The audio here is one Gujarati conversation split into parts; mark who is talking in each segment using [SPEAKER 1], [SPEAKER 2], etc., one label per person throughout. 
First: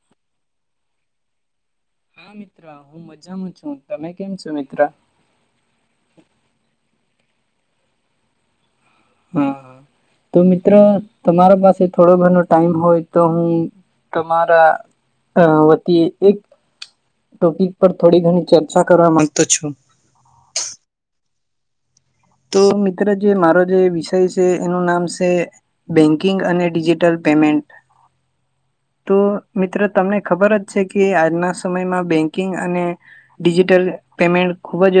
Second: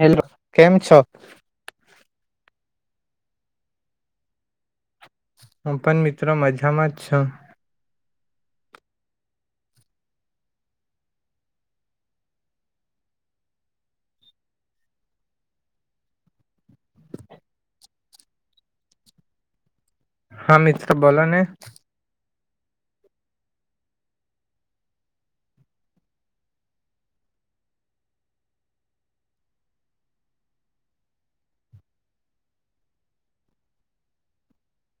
[SPEAKER 1] હેલો કેમ છો.
[SPEAKER 2] હા મિત્ર હું મજામાં છું તમે કેમ છો મિત્ર
[SPEAKER 1] હું પણ મિત્રો મજામાં જ છું.
[SPEAKER 2] હા તો મિત્રો તમારા પાસે થોડો ઘરનોો ટાઈમ હોય તો હું તમારા વતી એક ટોપિક પર થોડી ઘણી ચર્ચા કરવા માંગતો છો.
[SPEAKER 1] હા મિત્ર બોલો ને
[SPEAKER 2] તો મિત્ર જે મારો જે વિષય છે એનું નામ છે. બેન્કિંગ અને ડિજિટલ પેમેન્ટ તો મિત્ર તમને ખબર જ છે કે આજના સમયમાં બેંકિંગ અને ડિજિટલ પેમેન્ટ ખુબ જ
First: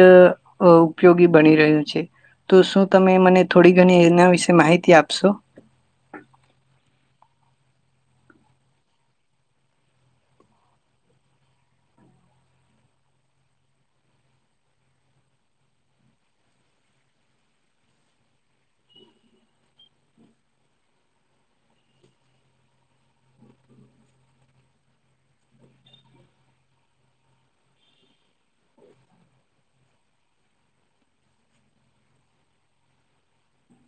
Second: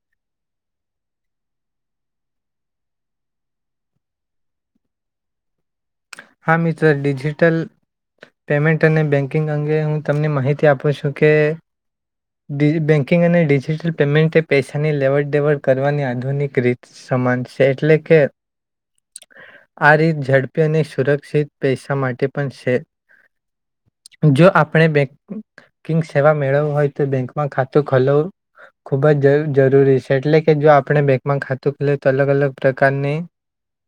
[SPEAKER 2] ઉપયોગી બની રહ્યું છે. તો શું તમે મને થોડી ઘણી એના વિશે માહિતી આપશો.
[SPEAKER 1] હા મિત્ર ડિજિટલ પેમેન્ટ અને બેન્કિંગ અંગે હું તમને માહિતી આપું શકે. ડ બેન્કિંગ અને ડિજિટલ પેમેન્ટે પૈસાની લેવડ દેવડ કરવાની આધુનિક રીત. સમાન છે એટલે કે આ રીત ઝડપી અને સુરક્ષિત પૈસા માટે પણ છે જો આપણે બે કિંક સેવા મેળવવી હોય તો બેંકમાં ખાતું ખોલવું ખૂબ જ જરૂરી છે એટલે કે જો આપણે બેંકમાં ખાતું ખ લ તો અલગ અલગ પ્રકારની
[SPEAKER 2] [inaudible]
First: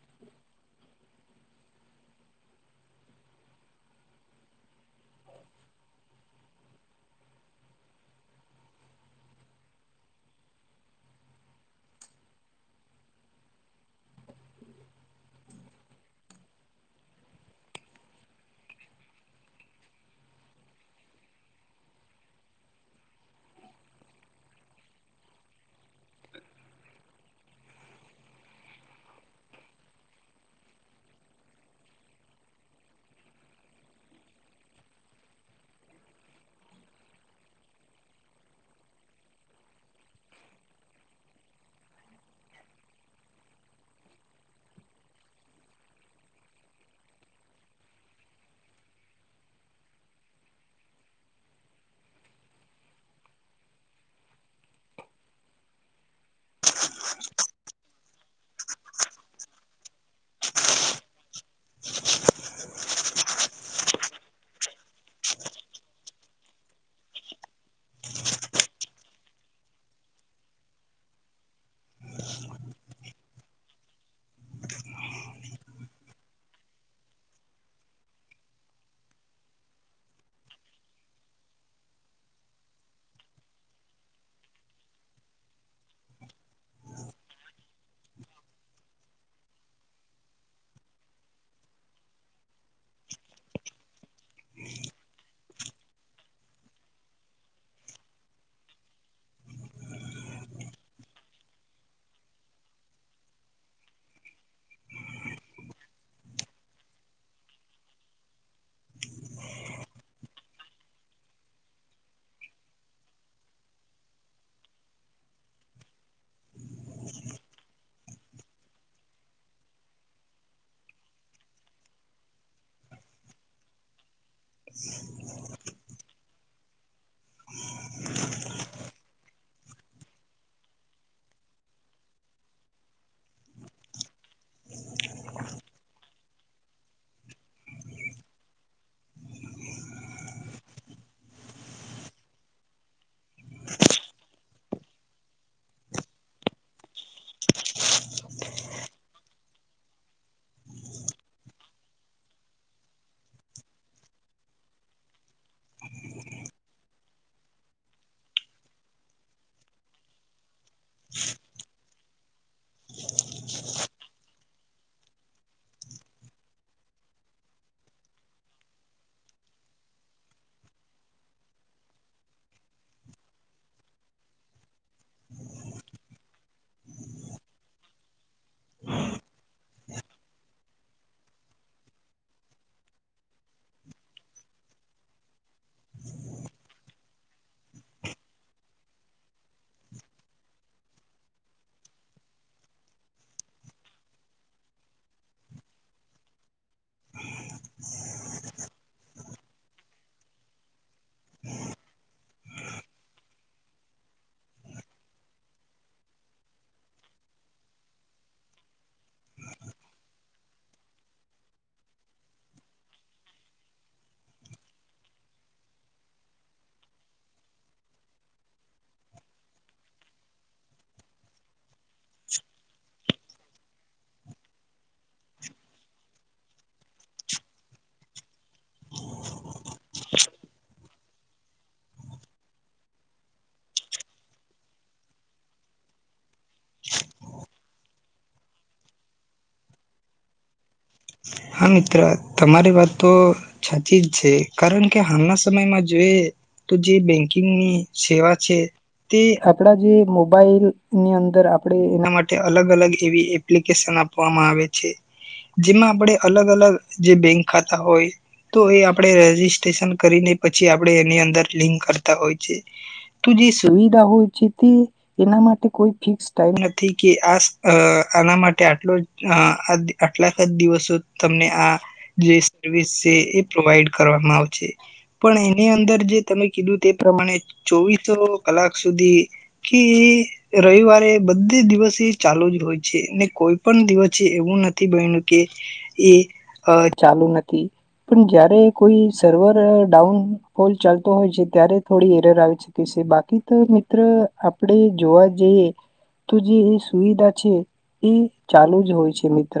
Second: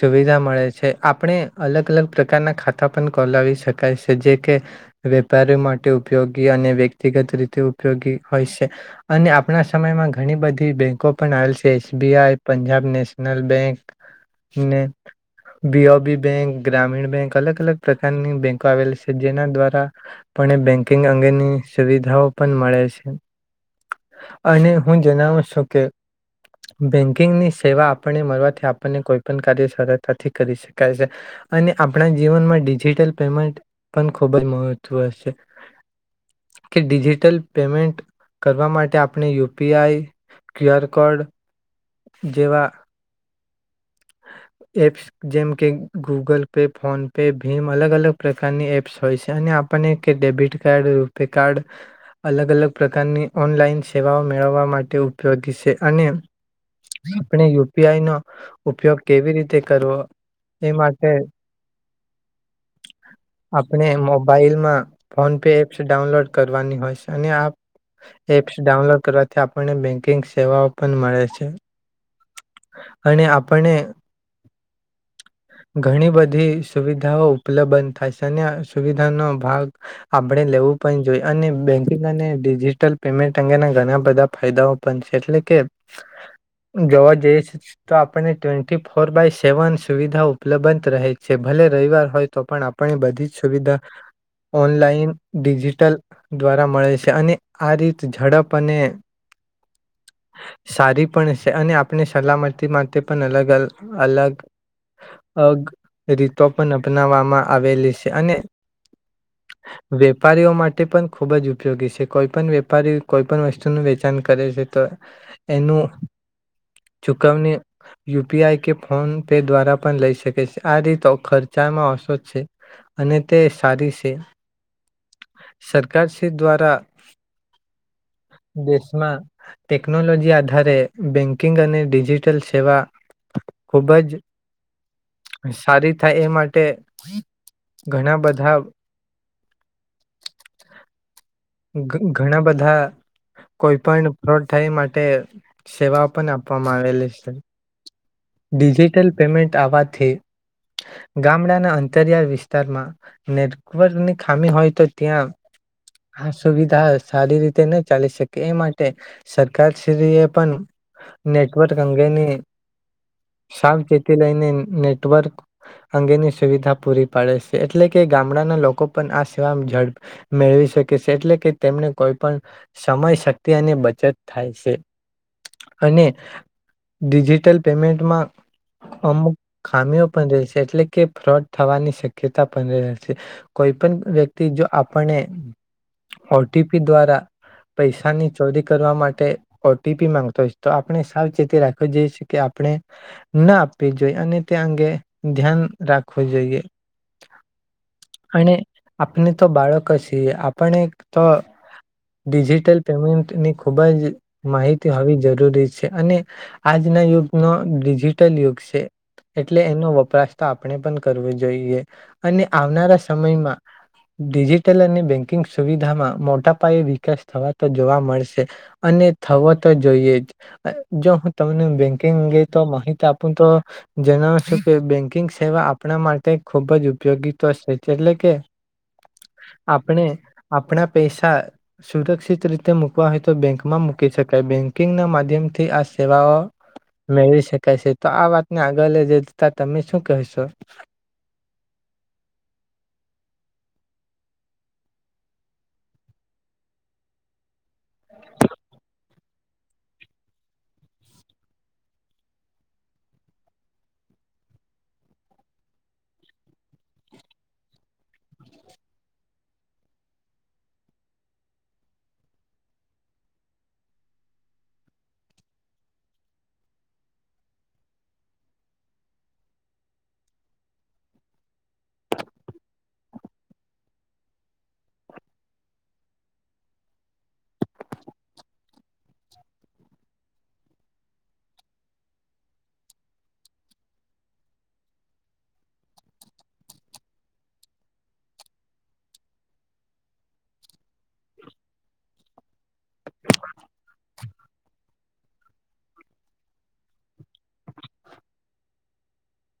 [SPEAKER 1] સુવિધા મળે છે આપણે અલગ અલગ પ્રકારના ખાતા પણ કોલાવી શકાય છે જે કે વેપારી માટે ઉપયોગી અને વ્યક્તિગત રીતે ઉપયોગી હોય છે. અને આપણા સમયમાં ઘણી બધી બેંકો પણ આવેલ છે એસબીઆઈ પંજાબ નેશનલ બેંક ને બીયો બી. બેંક ગ્રામીણ બેંક અલગ અલગ પ્રકારની બેંકો આવેલી છે જેના દ્વારા પણ એ બેન્કિંગ અંગેની સુવિધાઓ પણ મળે છે. અને હું જણાવું છું કે બેન્કિંગની સેવા આપણને મળવાથી આપણને કોઈ પણ કાર્ય સરતાથી કરી શકાય છે. અને આપણા જીવનમાં ડિજિટલ પેમેન્ટ પણ ખૂબ જ મહત્વ છે. કે ડિજિટલ પેમેન્ટ કરવા માટે આપણે U P I QR code જેવા
[SPEAKER 2] [inaudible]
[SPEAKER 1] એપ જેમ કે ગૂગલ પે ફોન પે ભીમ અલગ અલગ પ્રકારની એપ્સ હોય છે અને આપ આપણને કે ડેબિટ કાર્ડ રૂપે કાર્ડ અલગ અલગ પ્રકારની ઓનલાઈન સેવાઓ મેળવવા માટે ઉપયોગી છે અને આપણે યુ પી આઈ નો ઉપયોગ કેવી રીતે કરવો એ માટે
[SPEAKER 2] [inaudible]
[SPEAKER 1] આપણે મોબાઈલમાં ફોન પે એપ્સ ડાઉનલોડ કરવાની હોય છે અને આપ એપ્સ ડાઉનલોડ કરવાથી આપણને બેન્કિંગ સેવાઓ પણ મળે છે અને આપને
[SPEAKER 2] [inaudible]
[SPEAKER 1] ઘણી બધી સુવિધાઓ ઉપલબ્ધ થાય છે અને સુવિધાનો ભાગ આપણે લેવું પણ જોઈએ અને બેંકિંગ અને ડિજીિટલ પેમેન્ટ અંગેના ઘણા બધા ફાયદાઓ પણ છે એટલે કે જોવા જઈ છે. તો આપણને ટ્વેન્ટી ફોર બાય સેવન સુવિધા ઉપલબ્ધ રહે છે ભલે રવિવાર હોય તો પણ આપ પણ એ બધી જ સુવિધા ઓનલાઈન ડિજિટલ દ્વારા મળે છે અને આ રીત ઝડપ અને સારી પણ છે અને આપણે સલામતી માટે પણ અલગ અલ અલગ અગ રીતો પણ અપનાવવામાં આવેલી છે. અને
[SPEAKER 2] [inaudible]
[SPEAKER 1] વેપારીઓ માટે પણ ખુબ જ ઉપયોગી છે કોઈ પણ વેપારી કોઈ પણ વસ્તુનું વેચાણ કરે છે તો એનું ચુકવણી યુપીઆઈ કે ફોન પે દ્વારા પણ લઈ શકે છે. આ રીતો ખર્ચામાં અસોધ છે. અને તે સારી છે સરકાર તે દ્વારા દેશમાં ટેકનોલોજી આ આધારે બેન્કિંગ અને ડિજિટલ સેવા ખૂબ જ સારી થાય એ માટે ઘણા બધા ઘણા બધા કોઈ પણ [unintelligible] થાઈ માટે સેવાઓ પણ આપવામાં આવેલી છે. છે ડિજિટલ પેમેન્ટ આવવાથી ગામડાના અંતરિયાળ વિસ્તારમાં નેટવર્કની ખામી હોય તો ત્યાં આ સુવિધા સારી રીતે ને ચાલી શકે એ માટે સરકારશ્રી એ પણ નેટવર્ક અંગેની સાવચેતી લઈને નેટવર્ક અંગેની સુવિધા પૂરી પાડે છે એટલે કે ગામડાના લોકો પણ આ સેવા ઝડપ મેળવી શકે. એટલે કે તેમને કોઈ પણ સમય શક્તિ અને બચત થાય છે. અને ડિજિટલ પેમેન્ટમાં અમુક ખામીઓ પણ રહે છે એટલે કે ફ્રોડ થવાની શક્યતા પણ રહે છે. કોઈ પણ વ્યક્તિ જો આપને ઓ ટી પી દ્વારા પૈસાની ચોરી કરવા માટે ઓ ટી પી માંગતોય છે તો આપણે સાવચેતી રાખવો જોઈએ છે કે આપણે ના આપવી જોઈએ અને તે અંગે ધ્યાન રાખવું જોઈએ. ને આપને તો બાળકશ આપણે એક તો ડિજિટલ પેમેન્ટની ખૂબ જ માહિતી હોવી જરૂરી છે અને આજનો યુગ ડિજિટલ યુગ છે. એટલે એનો વપરાશ તો આપણે પણ કરવો જોઈએ, અને આવનારા સમયમાં. ડિજિટલ અને બેંકિંગ સુવિધામાં મોટા પાયે વિકાસ થવા તો જોવા મળશે. અને થવો તો જોઈએ જ, જો હું તમને બેંક. અંગે તો માહિતી આપું તો, જણાવશું કે, બેંકિંગ સેવા આપણા માટે. ખૂબ જ ઉપયોગી તો છે, એટલે કે આપણે આપણા પૈસા. સુરક્ષિત રીતે મૂકવા હોય તો, બેંકમાં મૂકી શકાય. બેંકિંગના માધ્યમથી આ સેવાઓ. મેળવી શકાય છે, તો આ વાતને આગળ લ જ જતા, તમે શું કહેશો?
[SPEAKER 2] હા! મિત્ર તમારી વાત તો. સાાચી જ છે. કારણ કે હાલના સમયમાં જોએ. તો જે બેંકિંગની સેવા છે. તે આપડા જે મોબાઈલની અંદર આપણેે એના માટે અલગ અલગ એવી એ. એપ્લિકેશન આપવામાં આવે છે. જેમાં આપણે અલગ અલગ જે બેંક ખાતા હોય. તો એ આપણે રજીિસ્ટ્રેશન કરીને, પછી આપણે એની અંદર લિંક કરતા હોય છે. તુંજી સુવિધા હોય છે ત. એના માટે કોઈ ફિક્સ ટાઈમ નથી, કે આ આના માટે આટલો. કેટલાક જ દિવસો તમને આ જે સર્વિસ છે, એ પ્રોવાઈડ કરવામાં આવશે. પણ એની અંદર જે તમે કીધું તે, પ્રમાણે ચોવીસો. કલાક સુધી કી. રવિવારે બધી દિવસે ચાલુ જ હોય છે ને, કોઈ પણ દિવસે એવું નથી. બનું કે, એ ચાલુ નથી. પણ જયારે કોઈ સર્વર ડાઉન ફોલ ચાલતો હોય છે, ત્યારે થોડી એરર આવે છે. બાકી તો મિત્ર, આપણે જોવા જઈએ. તો જે એ સુવિધા છે, એ ચાલુ જ હોય છે, મિત્ર.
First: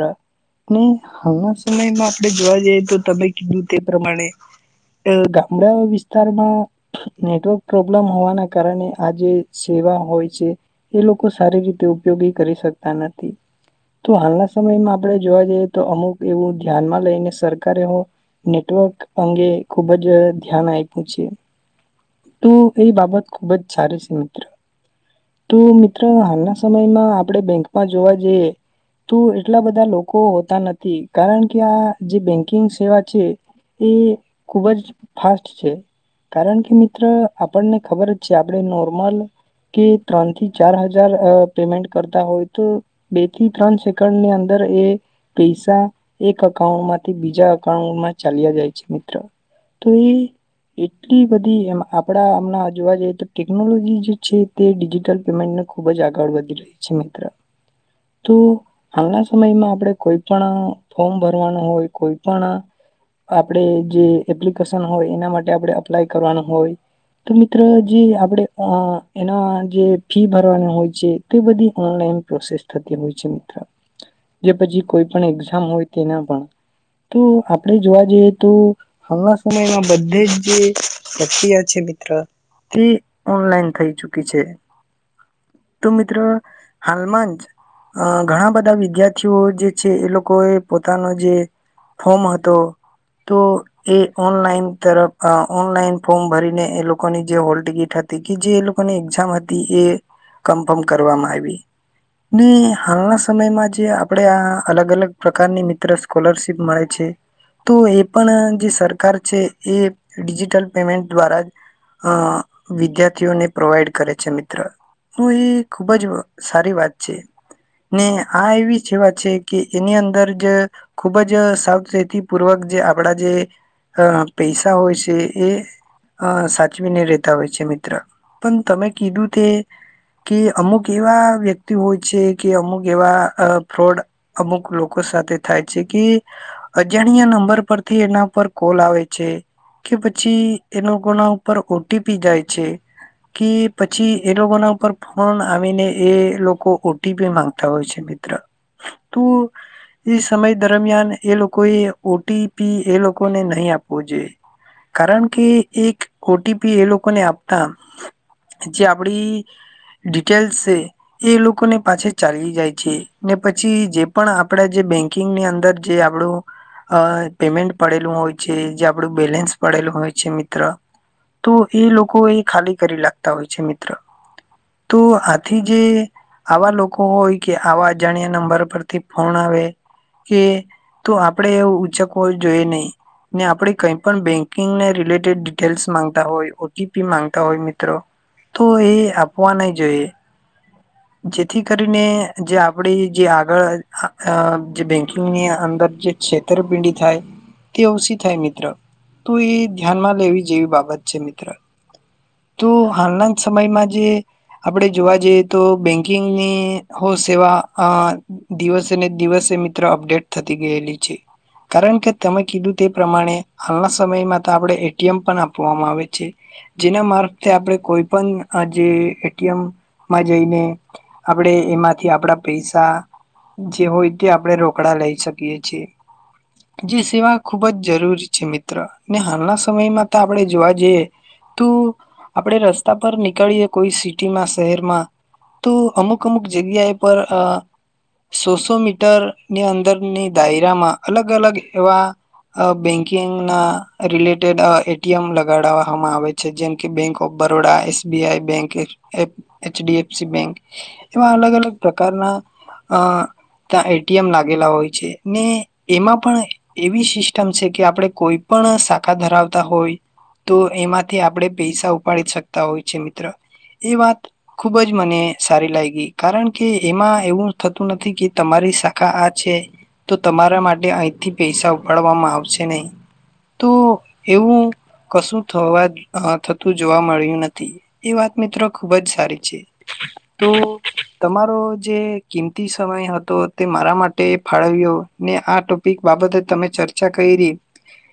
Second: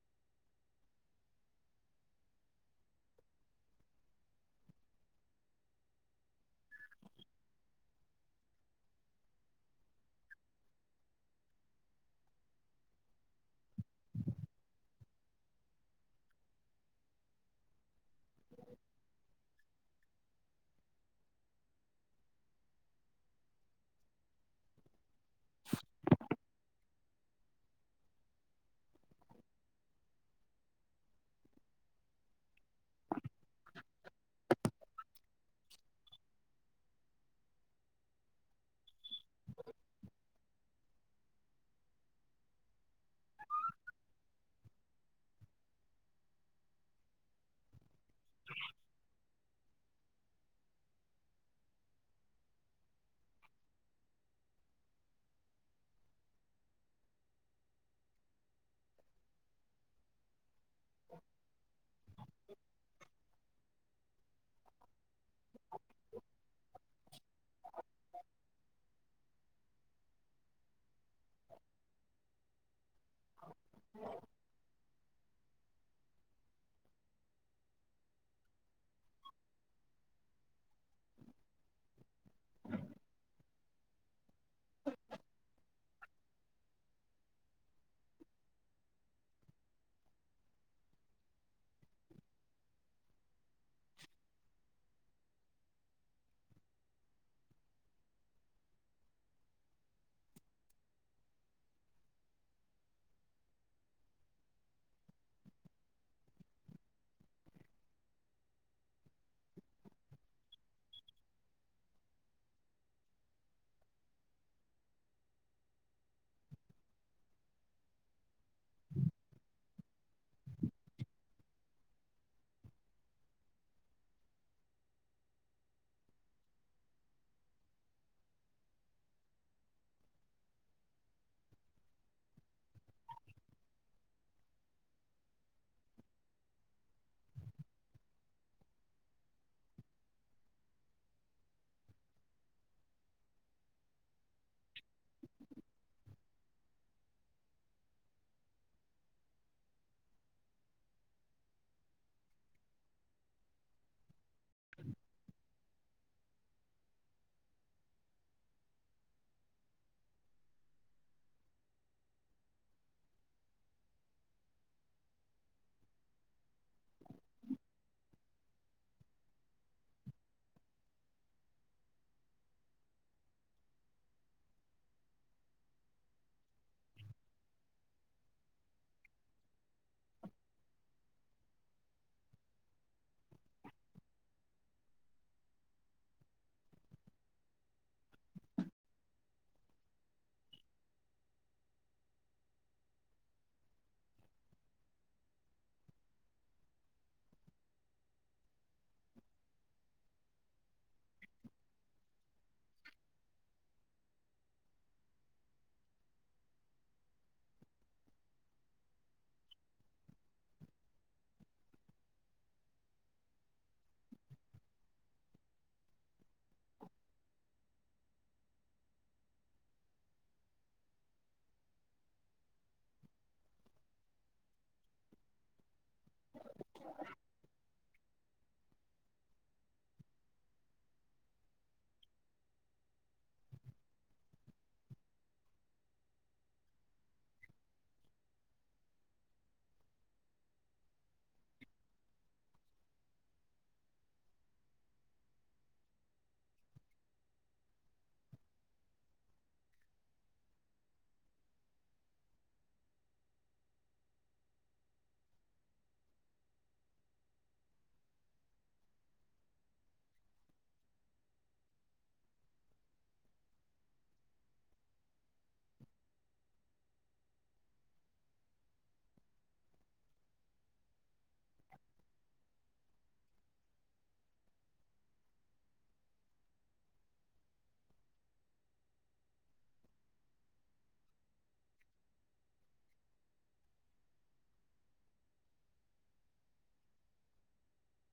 [SPEAKER 2] હમણાં સમયમાં આપણે જોવા જઈએ તો, તમે કીધું તે પ્રમાણે. ગામડા વિસ્તારમાં. નેટવર્ક પ્રોબ્લેમ હોવાના કારણે આ જે સેવા હોય છે. એ લોકો સારી રીતે ઉપયોગી કરી શકતા નથી, તો હાલના સમયમાં આપણે જોવા જઈએ તો, અમુક એવું ધ્યાનમાં લઈને સરકારે. નેટવર્ક અંગે ખુબ જ ધ્યાન આપ્યું છે. તું એ બાબત ખુબ જ સારી છે, મિત્ર. તો મિત્ર, હાલના સમયમાં આપણે બેંકમાં જોવા જઈએ તો. એટલા બધા લોકો હોતા નથી, કારણ કે આ જે બેંકિંગ સેવા છે. એ ખુબ જ ફાસ્ટ છે. કારણ કે મિત્ર, આપણને ખબર જ છે, આપણે નોર્મલ કે ત્રણ થી ચાર હજાર પેમેન્ટ કરતા હોય તો, બે થી ત્રણ સેકન્ડની અંદર. અંદર એ પૈસા એક અકાઉન્ટમાંથી, બીજા અકાઉન્ટમાં. ચાલિયા જાય છે, મિત્ર તો એ. એટલી બધી એમ આપણા હમણા જોવા જઈએ તો, ટેકનોલોજી જે છે. તે ડિજિટલ પેમેન્ટને ખુબ જ આગળ વધી રહી છે, મિત્ર, તો હાલના સમયમાં આપણે કોઈ પણ ફોર્મ ભરવાનું હોય, કોઈ પણ આપડે જે એપ્લિકેશન હોય, એના માટે આપણે અપ્લાય કરવાનું હોય. તો મિત્રો, જે આપડે એના જે ફી ભરવાના હોય છે. બધી ઓનલાઈન પ્રોસેસ થતી હોય છે, મિત્ર.
[SPEAKER 1] [unintelligible]
[SPEAKER 2] જે પછી કોઈ પણ એક્ઝામ હોય, તેના પણ તો આપણેે જોવા જઈએ તો. હાલના સમયમાં બધે જ જે પ્રક્રિયા છે, મિત્ર. થી ઓનલાઈન થઈ ચુકી છે. તો મિત્રો હાલમાં જ ઘણા બધા વ વિદ્યાર્થીઓ જે છે એ લોકો એ પોતાનો જે ફોર્મ હતો તો એ ઓનલાઈન તરફ ઓનલાઈન ફોર્મ ભરીને એ લોકોની જે હોલ ટિકિટ હતી તે જે એ લોકોની એક્ઝામ હતી એ કન્ફર્મ કરવામાં આવી. ને હાલના સમયમાં જ આપણેે આ અલગ અલગ પ્રકારની મિત્ર સ્કોલરશીપ મળે છે. તો એ પણ જે સરકાર છે એ ડિજિટલ પેમેન્ટ દ્વારા જ અ વિદ્યાર્થીઓને પ્રોવાઈડ કરે છે મિત્ર તો એ ખુબ જ સારી વાત છે ને આ એવી સેવા છે કે એની અંદર જ ખુબ જ સાવચેતી પૂર્વક જે આપણા જે અ પૈસા હોય છે એ અ સાચવીને રેતા હોય છે મિત્ર પણ તમે કીધું તે કે અમુક એવા વ્યક્તિ હોય છે કે અમુક એવા અ ફ્રોડ અમુક લોકો સાથે થાય છે કે અજાણ્યા નંબર પરથી એના પર કોલ આવે છે. કે પછી એ લોકોના ઉપર ઓટીપી જાય છે. કે પછી એ લોકોના ઉપર ફોન આવીને એ લોકો ઓટીપી માંગતા હોય છે તુ એ સમય દરમિયાન એ લોકો એ ઓટીપી એ લોકોને નહી આપવો જોઈએ. કારણ કે એક ઓટીપી એ લોકોને આપતા જે આપડી ડિટેલ્સ છે એ લોકોને પાછ ચાલી જાય છે ને પછી જે પણ આપડા જે બેંકિંગની અંદર જે આપણું અ પેમેન્ટ પડેલું હોય છે જે આપડું બેલેન્સ પડેલું હોય છે મિત્ર તો એ લોકો એ ખાલી કરી લખતા હોય છે મિત્ર તો આથી જે આવા લોકો હોય કે આવા જાણ્યા નંબર પરથી ફોન આવે કે તો આપડે એવું ઉંચક હોવ જોઈએ નહી ને આપણેે કઈ પણ બેંકિંગને રિલેટેડ ડિટેલ્સ માંગતા હોય ઓટીપી માંગતા હોય મિત્રો તો એ આપવા ન જોઈએ જેથી કરીને જે આપડી જે આગળ જે બેંકિંગની અંદર જે છેતરપિંડી થાય તે ઓવષી થાય મિત્ર તો એ ધ્યાનમાં લેવી જેવી બાબત છે મિત્ર તો હાલના સમયમાં જે આપડણે જોવા જઈએ તો બેંકિંગની હો સેવા અ દિવસેને દિવસે મિત્ર અપડેટ થતી ગયેલી છે કારણ કે તમે કીધું તે પ્રમાણે હાલના સમયમાં તો આપણે એટીએમ પણ આપવામાં આવે છે જેના મારફતે આપણે કોઈ પણ જે એટીએમમાં જઈને આપણેે એમાંથી આપણા પૈસા જે હોય તે આપણે રોકડા લઈ શકીએ છીએ જે સેવા ખુબ જ જરૂરી છે મિત્ર ને હાલના સમયમાં તો આપણે જોવા જઈએ તું આપડે રસ્તા પર નીકળીયએ કોઈ સિટીમાં શહેરમાં તો અમુક અમુક જગ્યાએ પર સોસો મીટરની અંદરની દાયરામાં અલગ અલગ એવા અ બેંકિંગ ના રિલેટેડ એટીએમ લગાડવામાં આવે છે જેમ કે bank of Baroda SBI bank HDFC bank એવા અલગ અલગ પ્રકારના અ ત્યાં એટીએમ લાગેલા હોય છે ને એમાં પણ એવી સિસ્ટમ છે કે આપણે કોઈ પણ શાખા ધરાવતા હોય તો એમાંથી આપણે પૈસા ઉપાડી શકતા હોય છે મિત્ર એ વાત ખુબ જ મને સારી લાગી કારણ કે એમાં એવું થતું નથી કે તમારી શાખા આ છે તો તમારા માટે અહીંથી પૈસા ઉપાડવામાં આવશે નહીં તો એવું કશું થવા અ થતું જોવા મળ્યું નથી એ વાત મિત્રો ખુબ જ સારી છે તો તમારો જે કિંમતી સમય હતો તે મારા માટે ફાળવ્યો ને આ ક બાબતે તમે ચર્ચા કરી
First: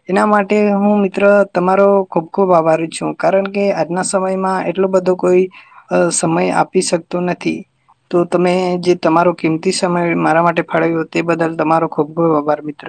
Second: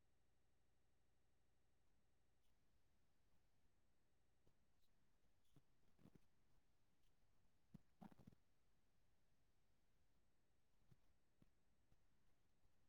[SPEAKER 2] એના માટે હું મિત્ર તમારો ખુબ ખુબ આભારી છું કારણ કે આજના સમયમાં એટલો બધો કોઈ અ સમય આપી શકતો નથી તો તમે જે તમારો કિંમતી સમય મારા માટે ફાળવ્યો તે બદલ તમારો ખૂબ ખૂબ આભાર મિત્ર